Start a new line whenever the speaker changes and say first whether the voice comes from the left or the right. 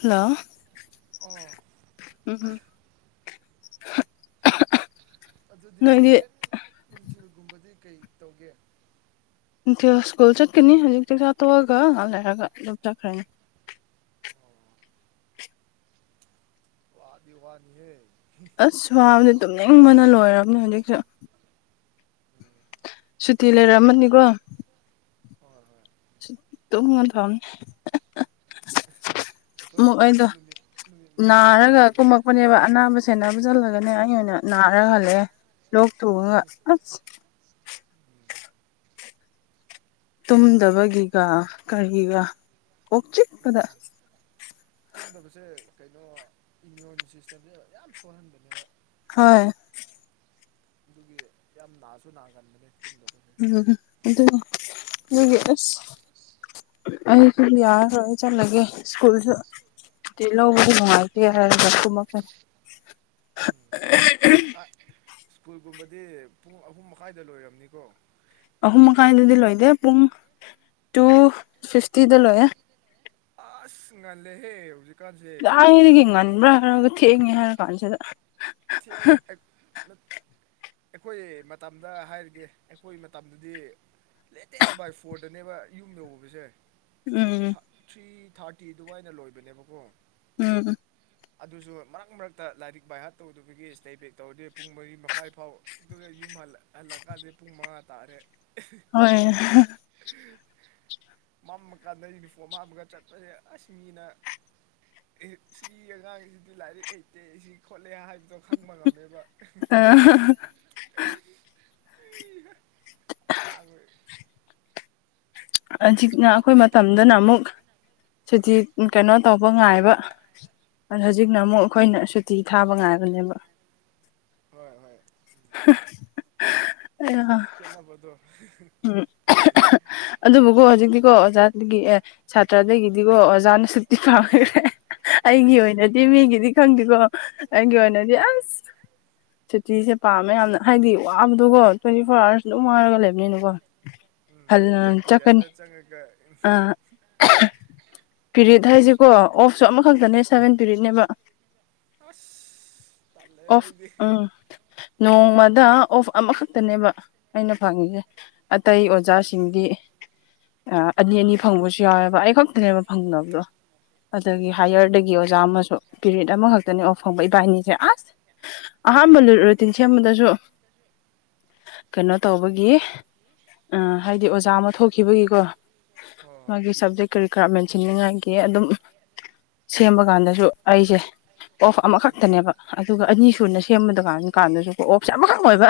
left: hello
right: ꯑꯣꯥ
left: ꯎꯝ ꯎꯝ
right: ꯑꯗꯨꯗꯤ ꯍꯣꯔꯦꯟ ꯅꯨꯡꯊꯤꯜꯒꯨꯝꯕꯗꯤ ꯀꯩ ꯇꯧꯒꯦ
left: ꯅꯤꯡꯅꯨꯡꯊꯤꯦꯜ ꯁ꯭ꯀꯨꯜ ꯆꯠꯀꯅꯤ ꯍꯧꯖꯤꯛꯇꯤ ꯆꯥꯊꯣꯛꯑꯒ ꯉꯥꯟ ꯂꯩꯔꯒ ꯑꯗꯨꯝ ꯆꯠꯈ꯭ꯔꯅꯤ
right: ꯑꯣ ꯗꯤ ꯋꯥꯅꯤꯍꯦ
left: ꯑꯁ ꯋꯥꯕꯗꯤ ꯇꯨꯝꯅꯤꯡꯕꯅ ꯂꯣꯏꯔꯕꯅꯦ ꯍꯧꯖꯤꯛꯁꯨ
right: ꯎꯝ
left: ꯁꯨꯇꯤ ꯂꯩꯔꯝꯃꯅꯤꯀꯣ
right: ꯍꯣꯏ ꯍꯣꯏ
left: ꯇ ꯃ ꯊꯝꯅꯤ
right: ꯑꯩꯈꯣꯏ
left: ꯑꯃꯨꯛ
right: ꯑꯩꯈꯣꯏꯁꯨ
left: ꯑꯩꯗꯣ
right: ꯅꯨꯃꯤꯠ ꯅꯨꯃꯤꯠ ꯃꯉꯥ ꯁꯨꯇꯤ ꯂꯩ
left: ꯄꯄꯅꯦꯕ ꯑꯅꯥꯕ ꯁꯦꯟꯅꯕꯁꯤꯜꯂꯒꯅꯦ ꯑꯩ ꯑꯣꯏꯅ ꯅꯥꯔ ꯍꯜꯂꯛꯑꯦ ꯂꯣꯛ ꯇꯨꯉꯒ ꯑꯁ
right: ꯎꯝ
left: ꯇꯨꯝꯗꯕꯒꯤꯒ ꯀꯔꯤꯒꯤꯒ ꯑꯣꯣꯛ
right: ꯎꯝ
left: ꯆꯤꯛꯄꯗ
right: ꯇꯨꯝꯗꯕꯁꯦ ꯀꯩꯅꯣ ꯏꯃ꯭ꯌꯨꯟ ꯁꯤꯁꯇꯦꯝꯁꯦ ꯌꯥꯝ ꯁꯣꯍꯟꯕꯅꯦꯕ
left: ꯍꯣꯏ
right: ꯑꯗꯨꯒꯤ ꯌꯥꯝ ꯅꯥꯁꯨ ꯅꯥꯒꯟꯕꯅꯦ ꯇꯨꯝꯗꯕ
left: ꯎꯝ ꯑꯗꯨꯒꯤ ꯑꯁ ꯑꯩꯁꯨ ꯌꯥꯔ ꯑꯣꯏꯦ ꯆꯂꯒꯦ ꯁ꯭ꯀꯨꯜꯁꯨ ꯇꯂꯣꯕꯨ ꯅꯨꯡꯉꯥꯏꯗ ꯍꯥꯏꯔꯒ
right: ꯎꯝ ꯁ꯭ꯀꯨꯜ ꯁ꯭ꯀꯨꯜꯒꯨꯝꯕꯗꯤ ꯄꯨꯡ ꯑꯍꯨꯝ ꯃꯈꯥꯏꯗ ꯂꯣꯏꯝꯅꯤꯀꯣ
left: ꯑꯍꯨꯝ ꯃꯈꯥꯏꯗꯨꯗꯤ ꯂꯣꯏꯗꯦ ꯄꯨꯡ ꯇꯨ ꯐꯤꯐꯇꯤꯗ ꯂꯣꯏꯌꯦ
right: ꯑꯁ ꯉꯜꯂꯦꯍꯦ ꯍꯧꯖꯤꯛ
left: ꯀꯔꯤꯒꯤ ꯉꯜꯕꯔ ꯅꯪꯁꯨ ꯊꯦꯡꯅꯤꯉꯔ‌ꯦ ꯍꯥꯏꯔꯀꯜꯁꯤꯗ
right: ꯊꯦꯡꯉꯦ ꯑꯩꯈꯣꯏ ꯃꯇꯝꯗ ꯍꯥꯏꯔꯤꯒꯦ ꯑꯩꯈꯣꯏ ꯃꯇꯝꯗꯗꯤ ꯂꯦꯇꯦꯁ ꯕꯥꯏ ꯐꯣꯔꯗꯅꯦꯕ ꯌꯨꯝ ꯌꯧꯕꯧꯕꯁꯦ
left: ꯎꯝ
right: ꯊ꯭ꯔꯤ ꯊꯥꯔꯇꯤ ꯑꯗꯨꯃꯥꯏꯅ ꯂꯣꯏꯕꯅꯦꯕꯀꯣ
left: ꯎꯝ
right: ꯑꯗꯨꯁꯨ ꯃꯔꯛ ꯃꯔꯛꯇ ꯂꯥꯏꯔꯤꯛ ꯕꯥꯏ ꯍꯥꯔꯠ ꯇꯧꯗꯕꯒꯤ ꯏꯁꯇꯦꯕꯦꯛ ꯇꯧꯔꯗꯤ ꯄꯨꯡ ꯃꯔꯤ ꯃꯈꯥꯏ ꯐꯥꯎ ꯑꯗꯨꯒ ꯌꯨꯝ ꯍꯜ ꯂꯥꯛꯀꯗ ꯄꯨꯃ ꯇꯔꯦ
left: ꯍꯣꯏ
right: ꯃꯝꯃ ꯀꯥꯟꯗ ꯌꯨꯅꯤꯐꯣꯔꯝ ꯍꯥꯝꯃꯒ ꯆꯠꯄꯁꯦ ꯑꯁ ꯃꯤꯅ ꯁꯤ ꯑꯉꯥꯡꯁꯤꯗꯤ ꯂꯥꯏꯔꯤꯛ ꯍꯩꯇꯦ ꯁꯤ ꯈꯣꯠ ꯈꯠꯂꯦ ꯍꯥꯏꯕꯗꯣ ꯈꯪꯕ ꯉꯝꯃꯦꯕ ꯂꯒꯣꯏ [inaudible]
left: ꯍꯧꯖꯤꯛꯅ ꯑꯩꯈꯣꯏ ꯃꯇꯝꯗꯅ ꯑꯃꯨꯛ ꯁꯨꯗꯤ ꯀꯩꯅꯣ ꯇꯧꯕ ꯉꯥꯏꯕ ꯍꯧꯖꯤꯛꯅ ꯑꯃꯨꯛ ꯑꯩꯈꯣꯏꯅ ꯁꯨꯇꯤ ꯊꯥꯕ ꯉꯥꯏꯕꯅꯦꯕ
right: ꯍꯣꯏ ꯍꯣꯏ
left: ꯑꯌꯥ [inaudible]
right: ꯈꯦꯠꯅꯕꯗꯣ
left: ꯎꯝ ꯑꯗꯨꯕꯨꯀꯣ ꯍꯧꯖꯤꯛꯇꯤꯀꯣ ꯑꯣꯖꯥꯗꯒꯤ ꯑꯦ ꯁꯥꯇ꯭ꯔꯗꯒꯤꯗꯤꯀꯣ ꯑꯣꯖꯥꯅ ꯁꯨꯇꯤ ꯄꯥꯝꯈ꯭ꯔꯦ ꯑꯩꯒꯤ ꯑꯣꯏꯅꯗꯤ ꯃꯤꯒꯤꯗꯤ ꯈꯪꯗꯦꯀꯣ ꯑꯩꯒꯤ ꯑꯣꯏꯅꯗꯤ ꯑꯁ ꯁꯨꯇꯤꯁꯦ ꯄꯥꯝꯃꯦ ꯌꯥꯝꯅ ꯍꯥꯏꯗꯤ ꯋꯥꯕꯗꯣꯀꯣ ꯇ꯭ꯋꯦꯟꯇꯤ ꯐꯣꯔ ꯑꯥꯋꯥꯔꯁ ꯑꯗꯨꯝ ꯋꯥꯔꯒ ꯂꯩꯕꯅꯤꯅꯀꯣ
right: ꯎꯝ
left: ꯍꯜꯂ
right: ꯄꯤꯔꯤꯌꯠ ꯄꯤꯔꯤꯌꯠ
left: ꯆꯠꯀꯅꯤ
right: ꯆꯪꯉꯒ ꯎ
left: ꯑꯥ ꯄꯤꯔꯤꯠ ꯍꯥꯏꯁꯤꯀꯣ ꯑꯣꯐꯁꯨ ꯑꯃꯈꯛꯇꯅꯦ ꯁꯚꯦꯟ ꯄꯤꯔꯤꯠꯅꯦꯕ
right: ꯑꯁ ꯇꯜꯂꯦꯍꯦ
left: ꯑꯣꯐ
right: ꯑꯩꯗꯤ
left: ꯎꯝ ꯅꯣꯡꯃꯗ ꯑꯣꯐ ꯑꯃꯈꯛꯇꯅꯦꯕ ꯑꯩꯅ ꯐꯪꯉꯤꯁꯦ ꯑꯇꯩ ꯑꯣꯖꯥꯁꯤꯡꯗꯤ ꯑꯅꯤ ꯑꯅꯤ ꯐꯪꯕꯁꯨ ꯌꯥꯎꯋꯦꯕ ꯑꯩ ꯈꯛꯇꯅꯦꯕ ꯐꯪꯗꯅꯕꯗꯣ ꯑꯗꯒꯤ
right: ꯑꯣ ꯀꯩ
left: ꯍꯥꯏꯌꯔꯗꯒꯤ ꯑꯣꯖꯥ ꯑꯃꯁꯨ ꯄꯤꯔꯤꯠ ꯑꯃꯈꯛꯇꯅꯤ ꯑꯣꯐ ꯐꯪꯕ ꯏꯕꯥꯅꯤꯁꯦ ꯑꯁ ꯑꯍꯥꯟꯕ ꯔꯨꯇꯤꯟ ꯁꯦꯝꯕꯗꯁꯨ ꯀꯩꯅꯣ ꯇꯧꯕꯒꯤ ꯍꯥꯏꯗꯤ ꯑꯣꯖꯥ ꯑꯃ ꯊꯣꯛꯈꯤꯕꯒꯤꯀꯣ
right: ꯍꯣꯏ ꯍꯣꯏ
left: ꯃꫭꯏꯒꯤ ꯁꯕꯖꯦꯛ ꯀꯔꯤꯀꯔꯥ ꯃꯦꯟꯁꯤꯟꯅꯤꯡꯉꯥꯏꯒꯤ ꯑꯗꯨꯝ ꯁꯦꯝꯕ ꯀꯥꯟꯗꯁꯨ ꯑꯩꯁꯦ ꯑꯣꯐ
right: ꯎꯝ
left: ꯑꯃꯈꯛꯇꯅꯦꯕ ꯑꯗꯨꯒ ꯑꯅꯤ ꯁꯨꯅ ꯁꯦꯝꯕꯗꯀꯥꯟ ꯀꯥꯟꯗꯁꯨ ꯑꯣꯐꯁꯦ ꯑꯃꯈꯛ ꯑꯣꯏꯕ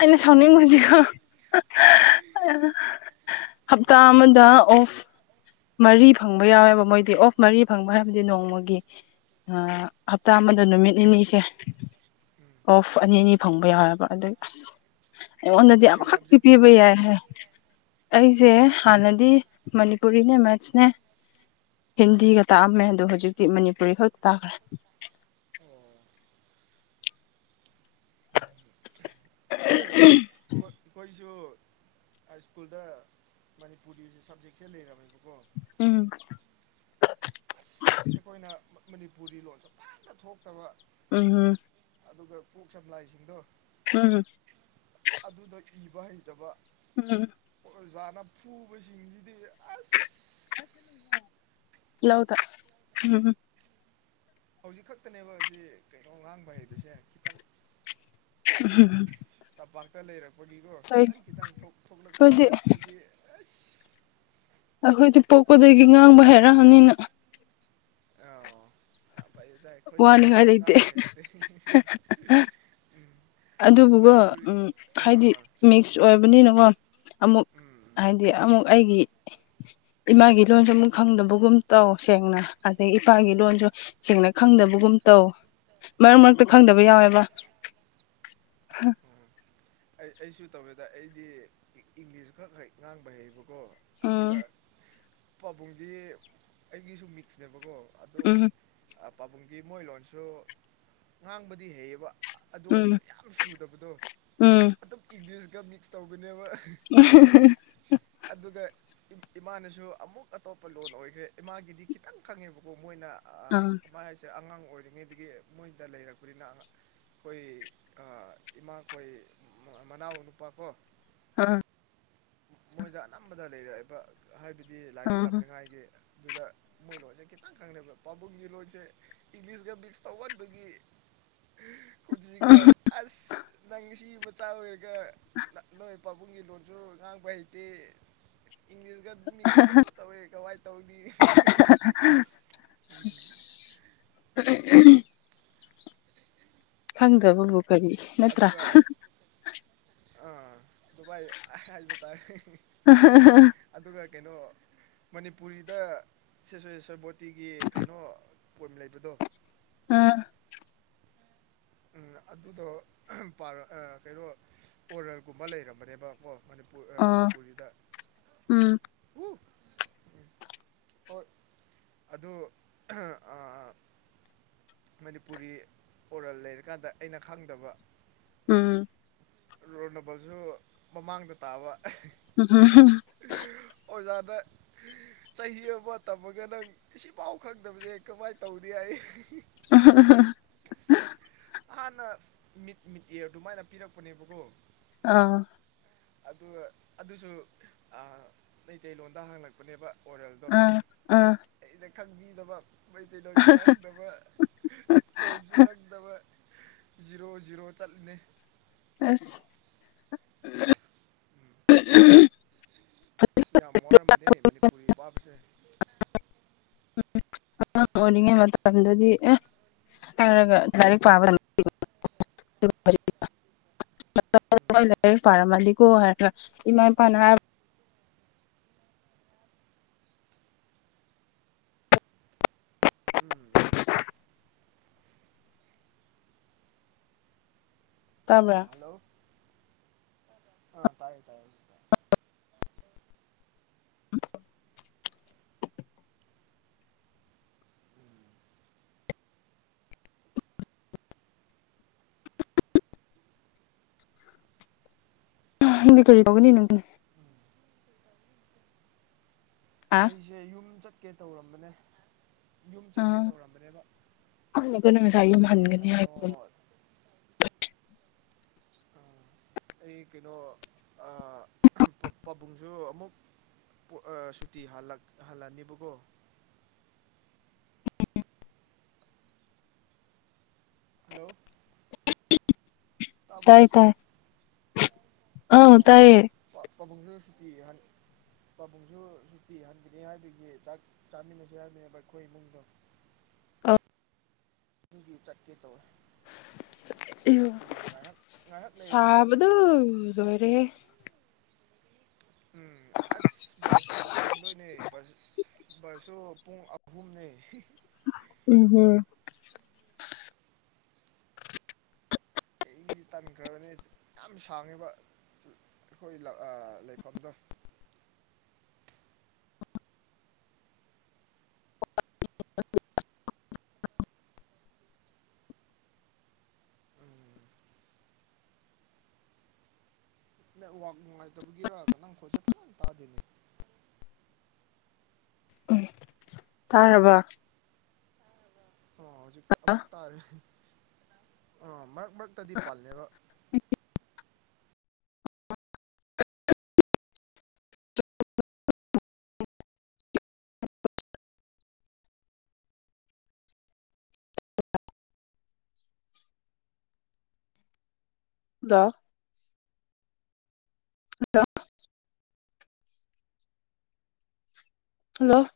left: ꯑꯩꯅ ꯁꯥꯎꯅꯤꯡꯕꯁꯤꯀꫭ
right: [unintelligible]
left: ꯍꯞꯇꯥ
right: ꯎꯝ
left: ꯑꯃꯗ ꯑꯣꯐ ꯃꯔꯤ ꯐꯪꯕ ꯌꯥꯎꯋꯦꯕ ꯃꯣꯏꯗꯤ ꯑꯣꯐ ꯃꯔꯤ ꯐꯪꯕ ꯍꯥꯏꯕꯗꯤ ꯅꯣꯡꯃꯒꯤ ꯍꯞꯇꯥ ꯑꯃꯗ ꯅꯨꯃꯤꯠ ꯅꯤꯅꯤꯁꯦ
right: ꯎꯝ
left: ꯑꯣꯐ ꯑꯅꯤ ꯑꯅꯤ ꯐꯪꯕ ꯌꯥꯎꯋꯦꯕ ꯑꯗꯨ ꯑꯁ ꯑꯩꯉꯣꯟꯗꯗꯤ
right: ꯀꯩ
left: ꯑꯃꯈꯛꯇꯤ
right: ꯁꯕꯖꯦꯛ
left: ꯄꯤꯕ
right: ꯇꯥꯛꯀꯦ
left: ꯌꯥꯏ
right: ꯅꯪ
left: ꯍꯥꯏ ꯑꯩꯁꯦ ꯍꯥꯟꯅꯗꯤ ꯃꯅꯤꯄꯨꯔꯤꯅꯦ ꯃꯦꯠꯁꯅꯦ ꯍꯤꯟꯗꯤꯒ ꯇꯥꯛꯑꯝꯃꯦ ꯑꯗꯣ ꯍꯧꯖꯤꯛꯇꯤ ꯃꯅꯤꯄꯨꯔꯤ ꯈꯛꯇ ꯇꯥꯈ꯭ꯔꯦ
right: ꯑꯣ ꯈꫭꯏꯁꯨ ꯍꯥꯏ ꯁ꯭ꯀꯨꯜꯗ ꯃꯅꯤꯄꯨꯔꯤ ꯁꯞꯖꯦꯛꯁꯦ ꯂꯩꯔꯝꯃꯦꯕꯀꯣ
left: ꯎꯝ
right: ꯑꯁ ꯑꯩꯈꯣꯏꯅ ꯃꯅꯤꯄꯨꯔꯤ ꯂꯣꯟꯁꯨ ꯐꯖꯅ ꯊꯣꯛꯇꯕ
left: ꯎꯝ ꯎꯝ
right: ꯑꯗꯨꯒ ꯀꯣꯛ ꯁꯝꯂꯥꯏꯁꯤꯡꯗꯣ
left: ꯍꯝ
right: ꯑꯗꯨꯗ ꯏꯕ ꯍꯩꯇꯕ
left: ꯎꯝ
right: ꯑꯣꯖꯥꯅ ꯐꯨꯕꯁꯤꯡꯁꯤꯗꯤ ꯑꯁ
left: ꯂꯥꯎꯗ ꯎꯝ
right: ꯍꯧꯖꯤꯛ ꯈꯛꯇꯅꯦꯕ ꯑꯁꯤ ꯀꯩꯅꯣ ꯉꯥꯡꯕ ꯍꯩꯔꯤꯁꯦ ꯈꯤꯇꯪ
left: [unintelligible]
right: ꯇꯝꯄꯥꯛꯇ ꯂꯩꯔꯛꯄꯒꯤꯀꯣ
left: ꯍꯣꯏ
right: ꯈꯤꯇꯪ ꯈꯤꯇꯪ ꯊꯣꯛꯂꯛꯄꯅꯤ
left: ꯑꯩꯈꯣꯏꯗꯤ
right: ꯅꯠꯇ꯭ꯔꯗꯤ ꯑꯁ
left: ꯑꯩꯈꯣꯏꯗꯤ ꯄꯣꯛꯄꯗꯒꯤ ꯉꯥꯡꯕ ꯍꯥꯏꯔꯛꯑꯅꯤꯅ
right: ꯑꯥ ꯌꯥꯝ ꯐꯩꯗ ꯑꯩꯈꯣꯏꯗꯤ
left: ꯋꯥꯅꯤꯡꯉꯥꯏ ꯂꯩꯇꯦ
right: ꯉꯥꯡꯕ ꯍꯩꯔꯛꯇꯦ [unintelligible]
left: ꯑꯗꯨꯕꯨꯀꫭ
right: ꯃꯅꯤꯄꯨꯔꯤ
left: ꯎꯝ
right: ꯑꯥ
left: ꯍꯥꯏꯗꯤ
right: ꯑꯥ
left: ꯃꯤꯛꯁ ꯑꯣꯏꯕꯅꯤꯅꯀꯣ ꯑꯃꯨꯛ
right: ꯎꯝ
left: ꯍꯥꯏꯗꯤ ꯑꯃꯨꯛ ꯑꯩꯒꯤ ꯏꯃꯥꯒꯤ ꯂꯣꯟꯁꯨ ꯑꯃꯨꯛ ꯈꯪꯗꯕꯒꯨꯝ ꯇꯧ ꯁꯦꯡꯅ ꯑꯗꯩ ꯏꯄꯥꯒꯤ ꯂꯣꯟꯁꯨ ꯁꯦꯡꯅ ꯈꯪꯗꯕꯒꯨꯝ ꯇꯧ ꯃꯔꯛ ꯃꯔꯛꯇ
right: ꯎꯝ
left: ꯈꯪꯗꯕ ꯌꯥꯎꯋꯦꯕ [inaudible]
right: ꯎꯝ ꯑꯩ ꯑꯩꯁꯨ ꯇꯧꯋꯦꯗ ꯑꯩꯗꯤ ꯏꯪꯂꯤꯁ ꯈꯛ ꯍꯦꯛ ꯉꯥꯡꯕ ꯍꯩꯕ ꯀꯣ
left: ꯎꯝ
right: ꯑꯗꯨꯒ ꯄꯥꯕꯨꯡꯗꯤ ꯑꯩꯒꯤꯁꯨ ꯃꯤꯛꯁꯅꯦꯕꯀꯣ ꯑꯗꯨ
left: ꯎꯝ
right: ꯄꯥꯕꯨꯡꯒꯤ ꯃꯣꯏ ꯂꯣꯟꯁꯨ ꯉꯥꯡꯕꯗꯤ ꯍꯩꯌꯦꯕ ꯑꯗꯨ ꯑꯣꯏꯔꯁꯨ
left: ꯎꯝ
right: ꯌꯥꯝ ꯁꯨꯗꯕꯗꯣ
left: ꯎꯝ
right: ꯑꯗꯨꯝ ꯏꯪꯂꯤꯁꯀ ꯃꯤꯛꯁ ꯇꯧꯒꯅꯦꯕ
left: [unintelligible]
right: ꯑꯗꯨꯒ ꯏꯃꯥꯅꯁꯨ ꯑꯃꯨꯛ ꯑꯇꯣꯞꯄ ꯂꯣꯟ ꯑꯣꯏꯈ꯭ꯔꯦ ꯏꯃꯥꯒꯤꯗꯤ ꯈꯤꯇꯪ ꯈꯪꯉꯦꯕꯀꯣ ꯃꯣꯏꯅ
left: ꯑꯥ
right: ꯃꯥꯏ ꯍꯥꯏꯁꯦ ꯑꯉꯥꯡ ꯑꯣꯏꯔꯤꯉꯩꯗꯒꯤ ꯃꯣꯏꯗ ꯂꯩꯔꯛꯄꯅꯤꯅꯥ ꯑꯩꯈꯣꯏ ꯏꯃꯥꯈꯣꯏ ꯃꯅꯥꯎ ꯅꯨꯄꯥꯀꯣ
left: ꯑ
right: ꯃꯣꯏꯗ ꯑꯅꯝꯕꯗ ꯂꯩꯔꯛꯏꯕ ꯍꯥꯏꯕꯗꯤ ꯂꯥꯏꯔꯤꯛ
left: ꯎꯝ
right: ꯇꯝꯅꯤꯡꯉꯥꯏꯒꯤ ꯑꯗꯨꯗ ꯃꯣꯏ ꯂꯣꯟꯁꯦ ꯈꯤꯇꯪ ꯈꯪꯅꯕꯗꯣ ꯄꯥꯕꯨꯡꯒꯤ ꯂꯣꯟꯁꯦ ꯏꯪꯂꯤꯁꯀ ꯃꯤꯛꯁ ꯇꯧꯃꯟꯕꯒꯤ ꯀꯟꯁꯤꯗ ꯑꯁ ꯅꯪ ꯁꯤ ꯃꯆꯥ ꯑꯣꯏꯔꯒ ꯅꯣꯏ ꯄꯕꯨꯡꯒꯤ ꯂꯣꯟꯁꯨ ꯉꯥꯡꯕ ꯍꯩꯇꯦ ꯏꯪꯂꯤꯁꯒ ꯃꯤꯛꯁ ꯑꯗꯨ ꯇꯧꯑꯦ ꯀꯃꯥꯏ ꯇꯧꯅꯤ
left: [unintelligible] ꯈꯪꯗꯕꯕꯨ ꯀꯔꯤ ꯅꯠꯇ꯭ꯔꯥ
right: ꯑꯗꯨꯒ ꯑꯥ ꯗꯨꯕꯥꯏ ꯍꯥꯏꯕ ꯇꯥꯔꯦ ꯑꯗꯨꯒ ꯀꯩꯅꯣ ꯃꯅꯤꯄꯨꯔꯤꯗ ꯁꯦ ꯁꯣꯏꯁꯣꯏꯕꯣꯇꯤꯒꯤ ꯀꯩꯅꯣ ꯄꯣꯏꯝ ꯂꯩꯕꯗꯣ
left: ꯑꯥ
right: ꯑꯗꯨꯗꯣ ꯀꯩꯅꯣ ꯑꯣꯔꯦꯜꯒꯨꯝꯕ ꯂꯩꯔꯝꯕꯅꯦꯕꯀꯣ ꯃꯅꯤꯄꯨꯔ ꯑ
left: ꯑꯥ
right: ꯃꯅꯤꯄꯨꯔꯒꯤꯗ
left: ꯎꯝ
right: [unintelligible] ꯍꯣꯏ ꯑꯗꯨ ꯃꯅꯤꯄꯨꯔꯤ ꯑꯣꯔꯜ ꯂꯩꯔꯀꯥꯟꯗ ꯑꯩꯅ ꯈꯪꯗꯕ
left: ꯎꯝ
right: ꯔꫭꯟ ꯅꯝꯕꯔꯁꯨ ꯃꯃꯥꯡꯗ ꯇꯥꯕ
left: [unintelligible]
right: ꯑꯣꯖꯥꯗ ꯆꯍꯤ ꯑꯃ ꯇꯝꯃꯒ ꯅꯪ ꯁꯤꯐꯥꯎ ꯈꯪꯗꯕꯁꯦ ꯀꯃꯥꯏꯅ ꯇꯧꯅꯤ ꯍꯥꯏꯌꯦ
left: [unintelligible]
right: ꯍꯥꯟꯅ ꯃꯤꯠ ꯃꯤꯠ ꯌꯔ ꯑꯗꯨꯃꯥꯏꯅ ꯄꯤꯔꯛꯄꯅꯦꯕꯀꯣ
left: ꯑꯥ
right: ꯑꯗꯨ ꯑꯗꯨꯁꯨ ꯑ ꯃꯩꯇꯩꯂꯣꯟꯗ ꯍꯪꯂꯛꯄꯅꯦꯕ ꯑꯣꯔꯦꯜꯗꯣ
left: ꯑꯥ ꯑꯥ
right: ꯑꯩꯅ ꯈꯪꯕꯤꯗꯕ ꯃꯩꯇꯩ ꯂꫭꯟꯁꯨ ꯈꯪꯗꯕ ꯄꯣꯏꯟꯁꯨ ꯈꯪꯗꯕ ꯖꯤꯔꯣ ꯖꯤꯔꯣ ꯆꯠꯂꯤꯅꯦ
left: ꯑꯁ
right: ꯑꯁ ꯌꯥꯝ ꯋꯥꯔꯝꯕꯅꯦ ꯃꯅꯤꯄꯨꯔꯤ ꯄꯥꯕꯁꯦ
left: ꯎꯝ ꯑꯉꯥꯡ ꯑꯣꯏꯔꯤꯉꯩ ꯃꯇꯝꯗꯨꯗꯤ ꯑꯦ [unintelligible] [unintelligible] ꯂꯥꯏꯔꯤꯛ ꯄꯥꯔꯝꯃꯗꯤꯀꫭ ꯍꯥꯏꯕꯒ ꯏꯃꯥ ꯏꯄꯥꯅ ꯍꯥꯏꯕ
right: ꯎꯝ ꯎꯝ
left: ꯇꯥꯕ꯭ꯔꯥ
right: ꯑꯥ ꯍꯜꯂꯣ ꯑꯥ ꯇꯥꯏꯌꯦ ꯇꯥꯏꯌꯦ
left: [unintelligible]
right: [inaudible]
left: [unintelligible] ꯀꯔꯤ ꯇꯧꯒꯅꯤ ꯅꯪ
right: ꯎꯝ [unintelligible]
left: ꯑ
right: ꯑꯩꯁꯦ ꯌꯨꯝ ꯆꯠꯀꯦ ꯇꯧꯔꯝꯕꯅꯦ ꯌꯨꯝ ꯆꯠꯀꯦ ꯇꯧꯔꯝꯕꯅꯦꯕ
left: [unintelligible]
right: ꯑ
left: ꯍꯥꯏꯕ
right: ꯀꯩꯅꫭ ꯑ ꯑꯩ ꯀꯩꯅꯣ ꯑ [unintelligible] ꯄꯥꯕꯨꯡꯁꯨ ꯑꯃꯨꯛ ꯑ ꯁꯨꯇꯤ ꯍꯜꯂꯛ ꯑꯅꯤꯕꯀꯣ ꯍꯜꯂꯣ
left: [unintelligible]
right: ꯇꯥꯕ꯭ꯔꯣ
left: ꯑꯥ
right: ꯑꯣ
left: ꯇꯥꯏꯌꯦ
right: [unintelligible] ꯄꯥꯕꯨꯡꯁꯨ ꯁꯨꯇꯤ ꯍꯜ ꯄꯥꯕꯨꯡꯁꯨ ꯁꯨꯇꯤ ꯍꯟꯒꯅꯤ ꯍꯥꯏꯕꯒꯤ ꯆꯥꯛ ꯆꯥꯃꯤꯟꯅꯁꯦ ꯍꯥꯏꯕꯅꯦꯕ ꯑꯩꯈꯣꯏ ꯏꯃꯨꯡꯗꯣ ꯃꯤꯗꯤ ꯆꯠꯀꯦ ꯇꯧꯋꯦ
left: ꯑꯌꯨ
right: ꯉꯥꯏꯍꯥꯛ ꯉꯥꯏꯍꯥꯛ ꯂꯩꯔꯗꯤ ꯆꯠꯂꯅꯤ ꯗꯥ
left: ꯂꯣꯏꯔꯦ ꯍꯦ
right: ꯎꯝ ꯑꯁ ꯕꯁ ꯑꯃꯨꯛ ꯇꯣꯟꯗꯣꯏꯅꯦ ꯕꯁ ꯕꯁ ꯁꯨ ꯄꯨꯡ ꯑꯍꯨꯝꯅꯦ
left: ꯎꯝ [unintelligible]
right: ꯑꯩꯒꯤꯗꯤ ꯇꯟꯈ꯭ꯔꯕꯅꯦ ꯌꯥꯝ ꯁꯥꯡꯉꯤꯕ ꯑꯩꯈꯣꯏ ꯑꯥ ꯂꯩꯐꯝꯗꯣ
left: [unintelligible]
right: ꯎꯝ ꯅꯦꯠꯋ꯭ꯔꯥꯛ ꯅꯨꯡꯉꯥꯏꯇꯕꯒꯤꯔꯥ ꯅꯪꯈꯣꯜꯁꯦ ꯐꯖꯅ ꯇꯥꯗꯦꯅꯦ
left: ꯎꯝ ꯇꯥꯔꯕ
right: ꯑꯣ ꯍꯧꯖꯤꯛ ꯑꯃꯨꯛ ꯇꯥꯔꯦ ꯑꯥ ꯃꯔꯛ ꯃꯔꯛꯇꯗꯤ ꯄꯜꯂꯦꯕꯥ
left: [unintelligible] [unintelligible] ꯍꯜꯂꯣ ꯍꯜꯂꯣ